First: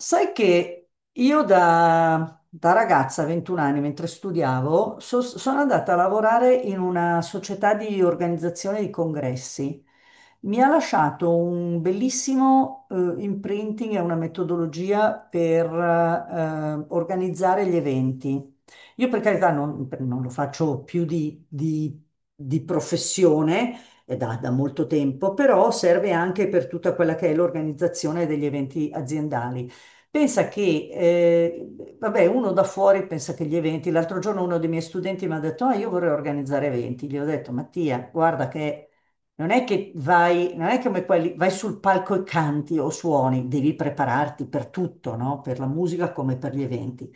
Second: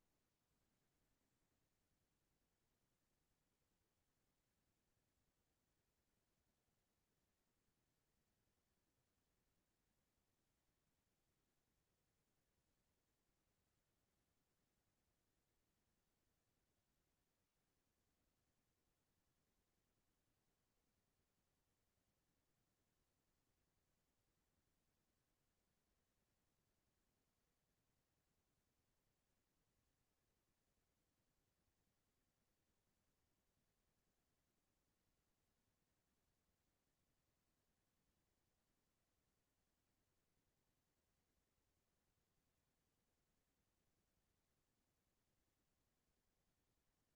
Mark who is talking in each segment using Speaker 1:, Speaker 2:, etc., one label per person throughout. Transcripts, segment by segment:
Speaker 1: Sai che io da ragazza, 21 anni, mentre studiavo, sono andata a lavorare in una società di organizzazione di congressi. Mi ha lasciato un bellissimo imprinting e una metodologia per organizzare gli eventi. Io per carità non lo faccio più di professione, è da molto tempo, però serve anche per tutta quella che è l'organizzazione degli eventi aziendali. Pensa che, vabbè, uno da fuori pensa che gli eventi, l'altro giorno uno dei miei studenti mi ha detto, ah, io vorrei organizzare eventi. Gli ho detto, Mattia, guarda che non è che vai, non è come quelli, vai sul palco e canti o suoni, devi prepararti per tutto, no? Per la musica come per gli eventi.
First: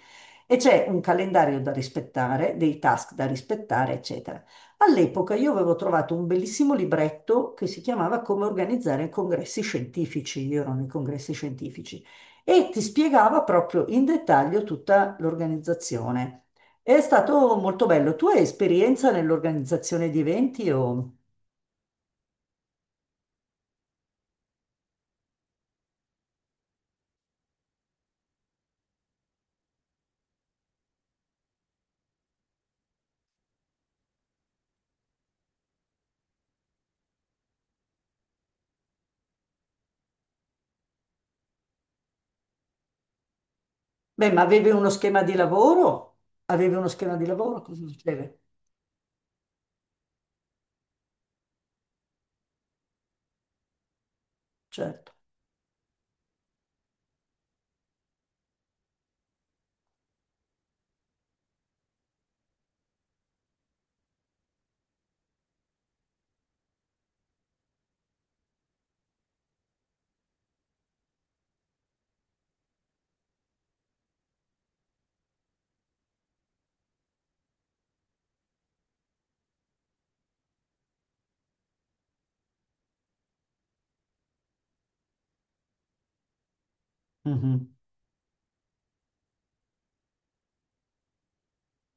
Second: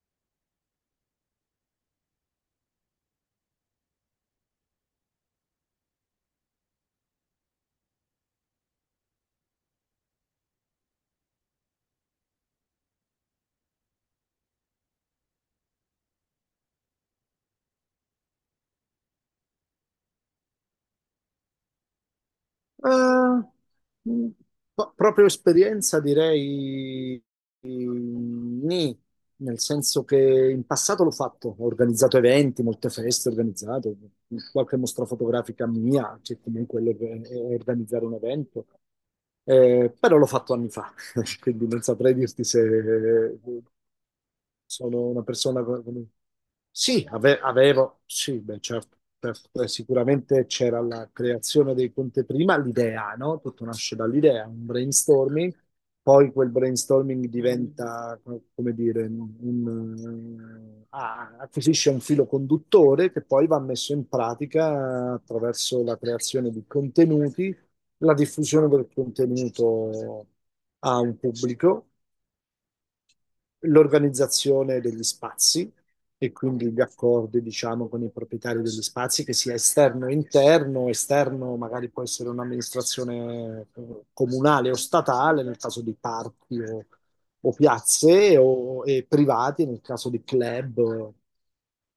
Speaker 1: E c'è un calendario da rispettare, dei task da rispettare, eccetera. All'epoca io avevo trovato un bellissimo libretto che si chiamava Come organizzare congressi scientifici. Io ero nei congressi scientifici e ti spiegava proprio in dettaglio tutta l'organizzazione. È stato molto bello. Tu hai esperienza nell'organizzazione di eventi o...
Speaker 2: Eh, mh, no, proprio esperienza direi nì, nel senso che in passato l'ho fatto, ho organizzato eventi, molte feste, ho organizzato qualche mostra fotografica mia, che comunque è organizzare un evento. Però l'ho fatto anni fa, quindi non saprei dirti se
Speaker 1: Beh, ma avevi uno
Speaker 2: sono
Speaker 1: schema
Speaker 2: una
Speaker 1: di
Speaker 2: persona...
Speaker 1: lavoro? Avevi uno
Speaker 2: Sì,
Speaker 1: schema di lavoro? Cosa
Speaker 2: avevo, sì,
Speaker 1: succede?
Speaker 2: beh, certo, certo. Sicuramente c'era la creazione dei conti prima, l'idea, no? Tutto nasce dall'idea, un
Speaker 1: Certo.
Speaker 2: brainstorming, poi quel brainstorming diventa, come dire, un, acquisisce un filo conduttore che poi va messo in pratica attraverso la creazione di contenuti, la diffusione del contenuto a un pubblico, l'organizzazione degli spazi e quindi gli accordi, diciamo, con i proprietari degli spazi, che sia esterno e interno. Esterno magari può essere un'amministrazione comunale o statale, nel caso di parchi o
Speaker 1: Mhm.
Speaker 2: piazze, o e privati, nel caso di club,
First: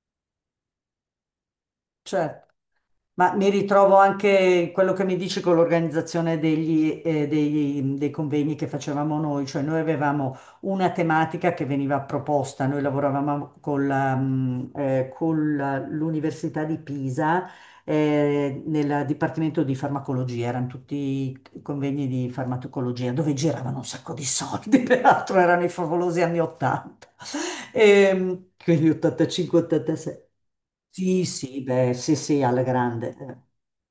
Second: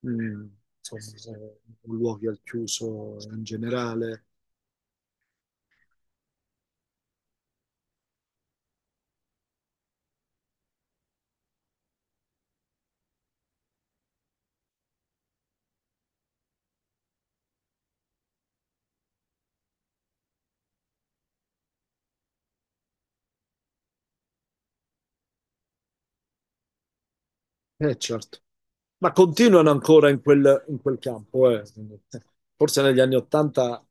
Speaker 2: eh, mm, insomma, luoghi al
Speaker 1: Certo.
Speaker 2: chiuso
Speaker 1: Ma
Speaker 2: in
Speaker 1: mi ritrovo
Speaker 2: generale.
Speaker 1: anche in quello che mi dici con l'organizzazione dei convegni che facevamo noi, cioè noi avevamo una tematica che veniva proposta, noi lavoravamo con l'Università di Pisa, nel Dipartimento di Farmacologia, erano tutti convegni di farmacologia dove giravano un sacco di soldi, peraltro erano i favolosi anni 80.
Speaker 2: Certo.
Speaker 1: Quindi
Speaker 2: Ma continuano ancora in
Speaker 1: 85-86.
Speaker 2: quel
Speaker 1: Sì,
Speaker 2: campo,
Speaker 1: sì,
Speaker 2: eh.
Speaker 1: beh, sì, sì, alla
Speaker 2: Forse negli
Speaker 1: grande.
Speaker 2: anni Ottanta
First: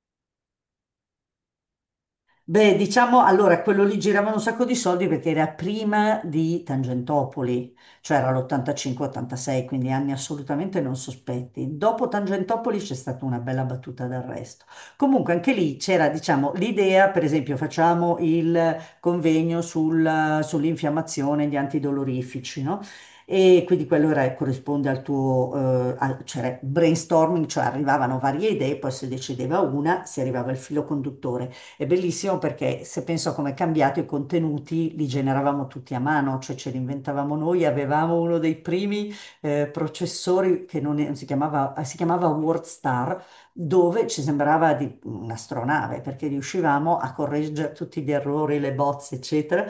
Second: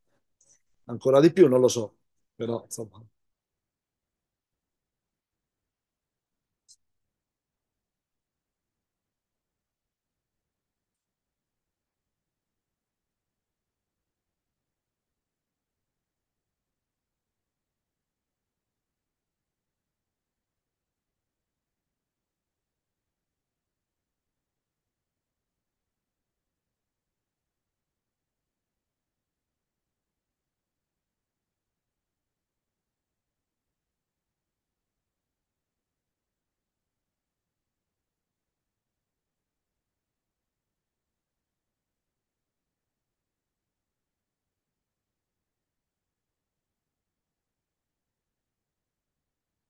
Speaker 2: ancora di più, non lo so, però
Speaker 1: Beh,
Speaker 2: insomma.
Speaker 1: diciamo allora quello lì giravano un sacco di soldi perché era prima di Tangentopoli, cioè era l'85-86, quindi anni assolutamente non sospetti. Dopo Tangentopoli c'è stata una bella battuta d'arresto. Comunque anche lì c'era, diciamo, l'idea, per esempio, facciamo il convegno sull'infiammazione, gli antidolorifici, no? E quindi quello corrisponde al tuo cioè brainstorming, cioè arrivavano varie idee, poi si decideva una, si arrivava al filo conduttore. È bellissimo perché se penso a come è cambiato i contenuti li generavamo tutti a mano, cioè ce li inventavamo noi, avevamo uno dei primi processori che non, è- non si chiamava, si chiamava WordStar, dove ci sembrava di un'astronave perché riuscivamo a correggere tutti gli errori, le bozze, eccetera,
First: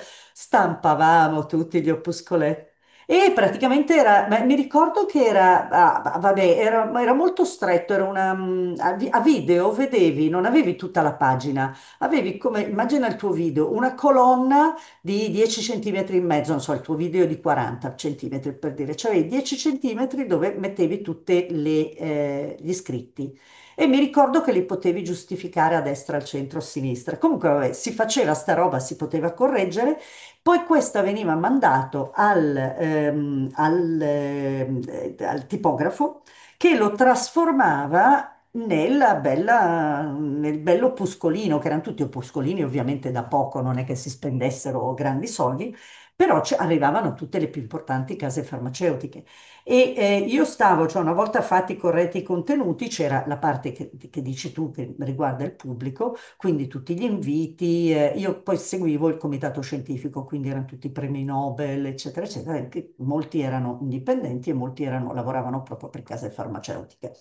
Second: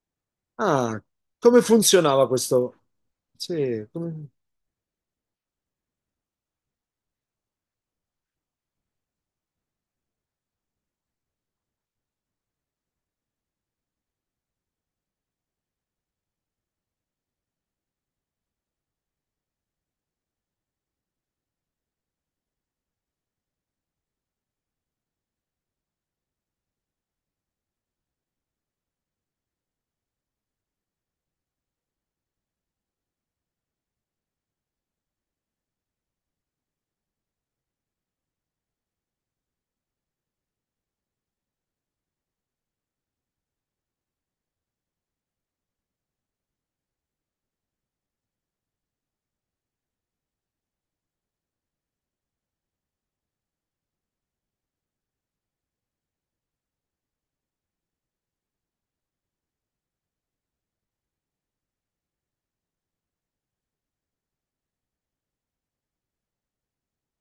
Speaker 2: Ah,
Speaker 1: stampavamo
Speaker 2: come
Speaker 1: tutti gli
Speaker 2: funzionava
Speaker 1: opuscoletti.
Speaker 2: questo?
Speaker 1: E
Speaker 2: Sì,
Speaker 1: praticamente era, ma mi ricordo che era, vabbè, era molto stretto, era una, mm, a vi- a video, vedevi, non avevi tutta la pagina, avevi come, immagina il tuo video, una colonna di 10 centimetri e mezzo, non so, il tuo video è di 40 centimetri per dire, cioè avevi 10 centimetri dove mettevi tutti gli iscritti. E mi ricordo che li potevi giustificare a destra, al centro, a sinistra. Comunque, vabbè, si faceva sta roba, si poteva correggere. Poi questa veniva mandato al tipografo che lo trasformava nel bello opuscolino, che erano tutti opuscolini ovviamente da poco, non è che si spendessero grandi soldi, però ci arrivavano tutte le più importanti case farmaceutiche. E io stavo, cioè una volta fatti corretti i contenuti, c'era la parte che dici tu che riguarda il pubblico, quindi tutti gli inviti, io poi seguivo il comitato scientifico, quindi erano tutti premi Nobel, eccetera, eccetera, che molti erano indipendenti e lavoravano proprio per case farmaceutiche.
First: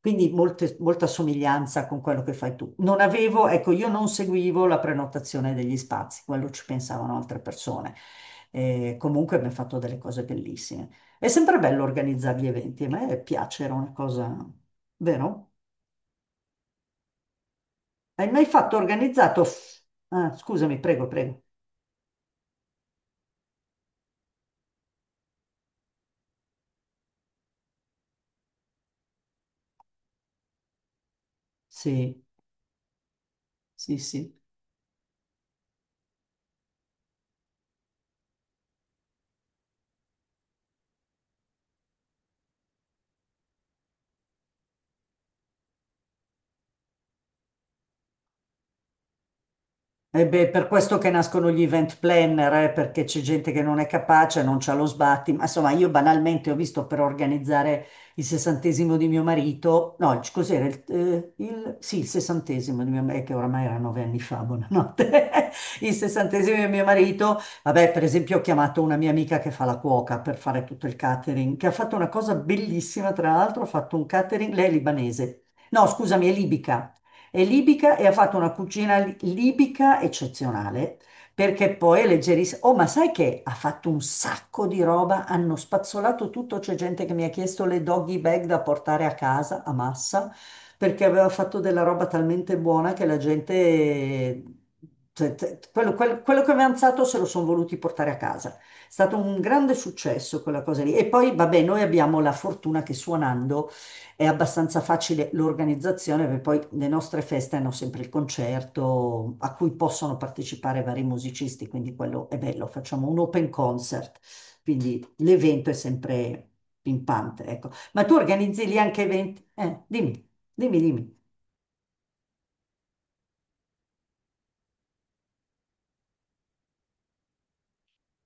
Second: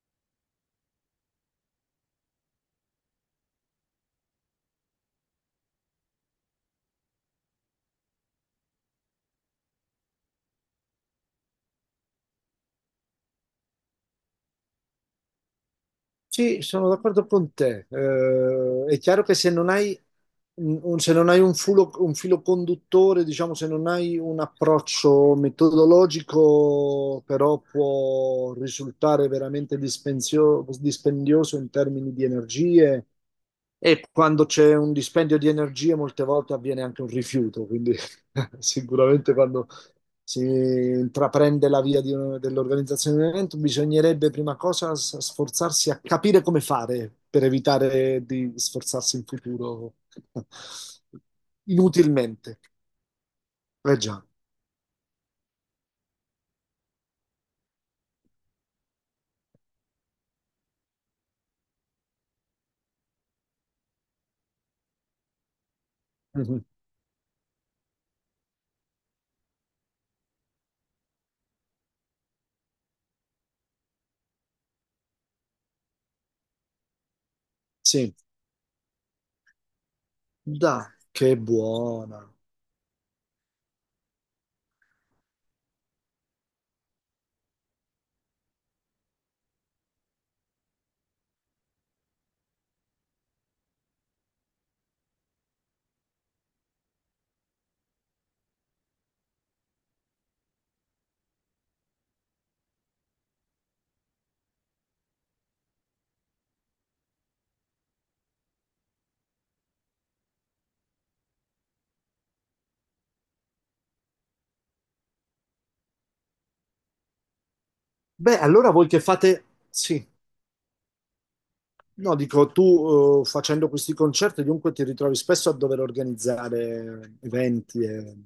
Speaker 1: Quindi molta somiglianza con quello che fai tu. Non avevo, ecco, io non seguivo la prenotazione degli spazi, quello ci pensavano altre persone. Comunque abbiamo fatto delle cose bellissime. È sempre bello organizzare gli eventi, a me piace, era una cosa, vero?
Speaker 2: sì, sono d'accordo con te.
Speaker 1: Hai mai fatto
Speaker 2: È chiaro che
Speaker 1: organizzato?
Speaker 2: se non hai
Speaker 1: Ah, scusami, prego,
Speaker 2: se non hai
Speaker 1: prego.
Speaker 2: un un filo conduttore, diciamo, se non hai un approccio metodologico, però può risultare veramente dispendioso in termini
Speaker 1: Sì,
Speaker 2: di energie.
Speaker 1: sì,
Speaker 2: E
Speaker 1: sì.
Speaker 2: quando c'è un dispendio di energie, molte volte avviene anche un rifiuto, quindi sicuramente quando si intraprende la via di dell'organizzazione di un evento, bisognerebbe prima cosa sforzarsi a capire come fare per evitare di sforzarsi in futuro
Speaker 1: E beh, per questo che nascono gli event planner,
Speaker 2: inutilmente.
Speaker 1: perché c'è gente che non è
Speaker 2: Eh già.
Speaker 1: capace, non c'ha lo sbatti. Ma insomma, io banalmente ho visto per organizzare il 60° di mio marito, no, cos'era? Sì, il 60° di mio marito, che oramai era 9 anni fa, buonanotte. Il 60°
Speaker 2: Mhm.
Speaker 1: di mio marito, vabbè, per esempio, ho chiamato una mia amica che fa la cuoca per fare tutto il catering, che ha fatto una cosa bellissima, tra l'altro, ha fatto un catering, lei è libanese. No, scusami, è libica. È libica e ha
Speaker 2: Sì,
Speaker 1: fatto una cucina libica
Speaker 2: da,
Speaker 1: eccezionale,
Speaker 2: che
Speaker 1: perché poi è
Speaker 2: buona.
Speaker 1: leggerissima. Oh, ma sai che ha fatto un sacco di roba, hanno spazzolato tutto, c'è gente che mi ha chiesto le doggy bag da portare a casa a massa, perché aveva fatto della roba talmente buona che la gente, cioè, quello che aveva alzato se lo sono voluti portare a casa. È stato un grande successo quella cosa lì. E poi, vabbè, noi abbiamo la fortuna che suonando è abbastanza facile l'organizzazione, perché poi le nostre feste hanno sempre il concerto a cui possono partecipare vari musicisti, quindi quello è bello, facciamo un open concert, quindi l'evento è sempre pimpante, ecco. Ma tu
Speaker 2: Beh,
Speaker 1: organizzi
Speaker 2: allora
Speaker 1: lì
Speaker 2: voi che
Speaker 1: anche
Speaker 2: fate?
Speaker 1: eventi?
Speaker 2: Sì.
Speaker 1: Dimmi, dimmi, dimmi.
Speaker 2: No, dico, tu facendo questi concerti dunque ti ritrovi spesso a dover organizzare eventi e...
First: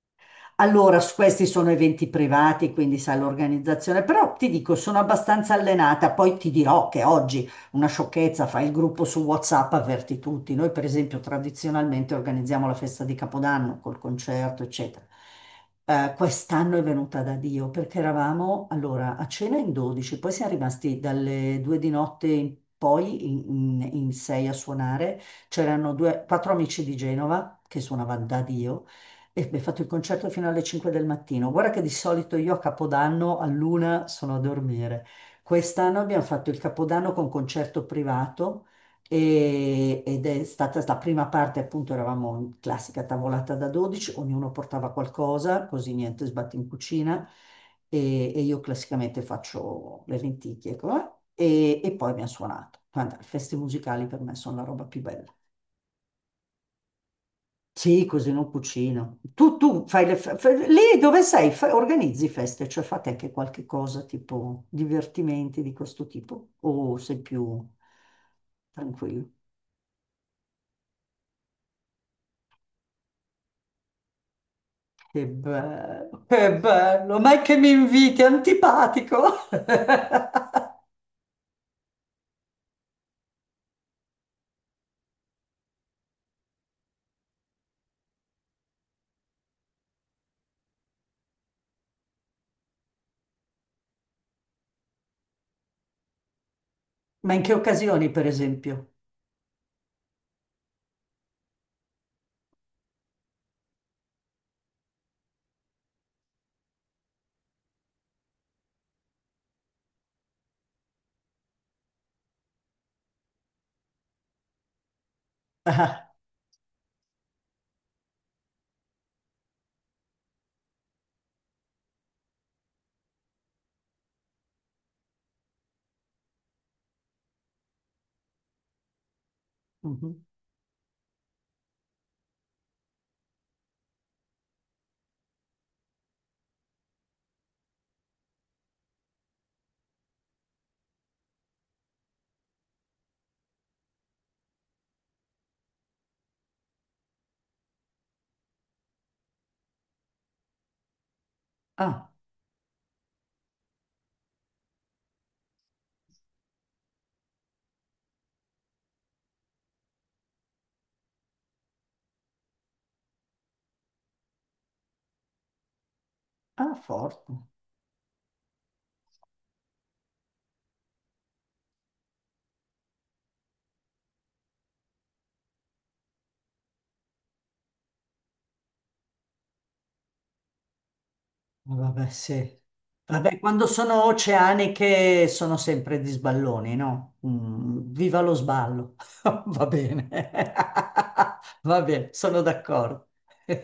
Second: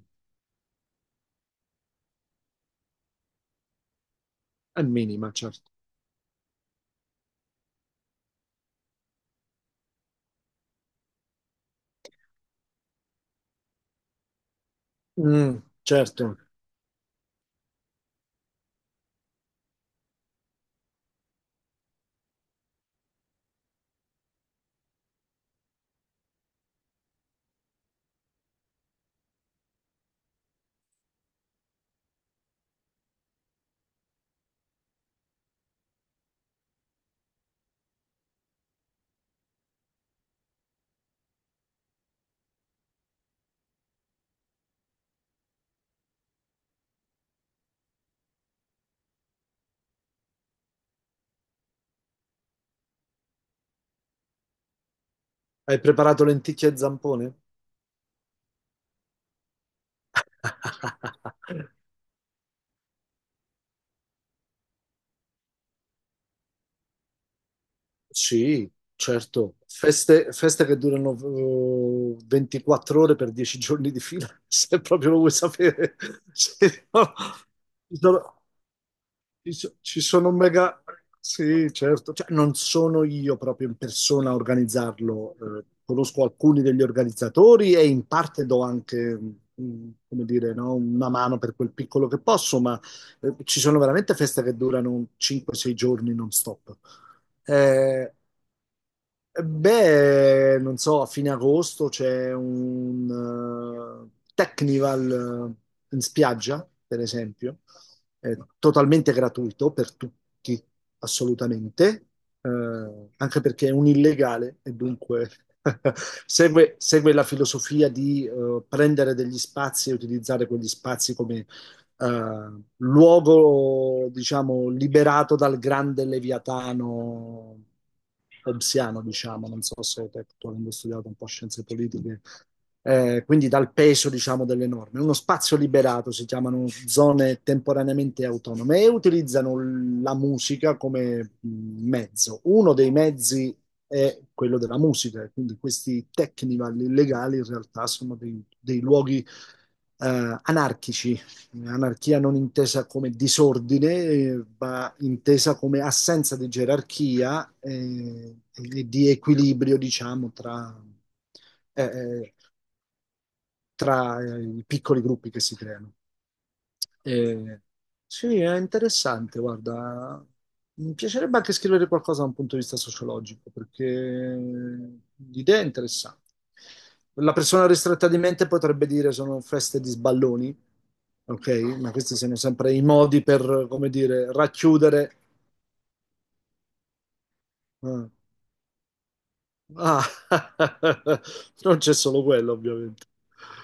Speaker 1: Allora, questi sono eventi privati, quindi sai l'organizzazione, però ti dico,
Speaker 2: al
Speaker 1: sono
Speaker 2: minima,
Speaker 1: abbastanza
Speaker 2: certo.
Speaker 1: allenata, poi ti dirò che oggi una sciocchezza, fai il gruppo su WhatsApp, avverti tutti. Noi, per esempio, tradizionalmente organizziamo la festa di Capodanno col concerto, eccetera.
Speaker 2: Mm, certo.
Speaker 1: Quest'anno è venuta da Dio perché eravamo allora a cena in 12, poi siamo rimasti dalle 2 di notte in poi in sei a suonare. C'erano due, quattro amici di Genova che suonavano da Dio e abbiamo fatto il concerto fino alle 5 del mattino. Guarda che di solito io a Capodanno all'una sono a dormire. Quest'anno abbiamo fatto il Capodanno con concerto privato ed è stata la prima parte, appunto, eravamo in classica tavolata da 12, ognuno portava qualcosa, così niente sbatti in cucina e io classicamente faccio le lenticchie, ecco, e poi abbiamo suonato. Guarda, le feste musicali per me sono la roba più bella.
Speaker 2: Hai preparato lenticchie e zampone?
Speaker 1: Sì, così non cucino. Tu fai lì dove sei, organizzi feste, cioè fate anche qualche cosa tipo divertimenti di questo tipo o sei più
Speaker 2: Sì,
Speaker 1: tranquillo?
Speaker 2: certo. Feste, feste che durano 24 ore per 10 giorni di fila, se proprio lo vuoi sapere.
Speaker 1: Che
Speaker 2: Sì, no.
Speaker 1: bello, ma è che mi
Speaker 2: Ci
Speaker 1: inviti, è
Speaker 2: sono-
Speaker 1: antipatico.
Speaker 2: Ci sono mega... Sì, certo. Cioè, non sono io proprio in persona a organizzarlo, conosco alcuni degli organizzatori e in parte do anche, come dire, no, una mano per quel piccolo che posso, ma ci sono veramente feste che durano 5-6 giorni non stop.
Speaker 1: Ma in che occasioni,
Speaker 2: Eh,
Speaker 1: per esempio?
Speaker 2: Beh, non so, a fine agosto c'è un Technival in spiaggia, per esempio, è totalmente gratuito per tutti, assolutamente, anche perché è un illegale e dunque
Speaker 1: Ah,
Speaker 2: segue la filosofia di prendere degli spazi e utilizzare quegli spazi come luogo, diciamo, liberato dal grande leviatano hobbesiano, diciamo, non so se
Speaker 1: mhm.
Speaker 2: te, tu avendo studiato un po' scienze politiche, quindi dal peso, diciamo, delle norme. Uno spazio liberato si chiamano zone temporaneamente autonome e utilizzano la musica come mezzo. Uno dei mezzi è quello della musica, quindi questi technival illegali in realtà sono dei luoghi anarchici.
Speaker 1: Ah,
Speaker 2: Anarchia non intesa come disordine, ma intesa come assenza di gerarchia e di equilibrio, diciamo, tra, eh, eh, i piccoli gruppi che si creano.
Speaker 1: ah, forte.
Speaker 2: Eh, sì, è interessante, guarda. Mi piacerebbe anche scrivere qualcosa da un punto di vista sociologico, perché l'idea è interessante. La persona ristretta di mente potrebbe dire sono feste di sballoni, ok?
Speaker 1: Ah,
Speaker 2: Ma
Speaker 1: vabbè,
Speaker 2: questi sono
Speaker 1: sì.
Speaker 2: sempre i modi
Speaker 1: Vabbè, quando
Speaker 2: per, come
Speaker 1: sono
Speaker 2: dire, racchiudere.
Speaker 1: oceaniche sono sempre di sballoni, no?
Speaker 2: Ah,
Speaker 1: Viva lo sballo. Va
Speaker 2: ah,
Speaker 1: bene.
Speaker 2: non
Speaker 1: Va
Speaker 2: c'è
Speaker 1: bene,
Speaker 2: solo
Speaker 1: sono
Speaker 2: quello, ovviamente.
Speaker 1: d'accordo.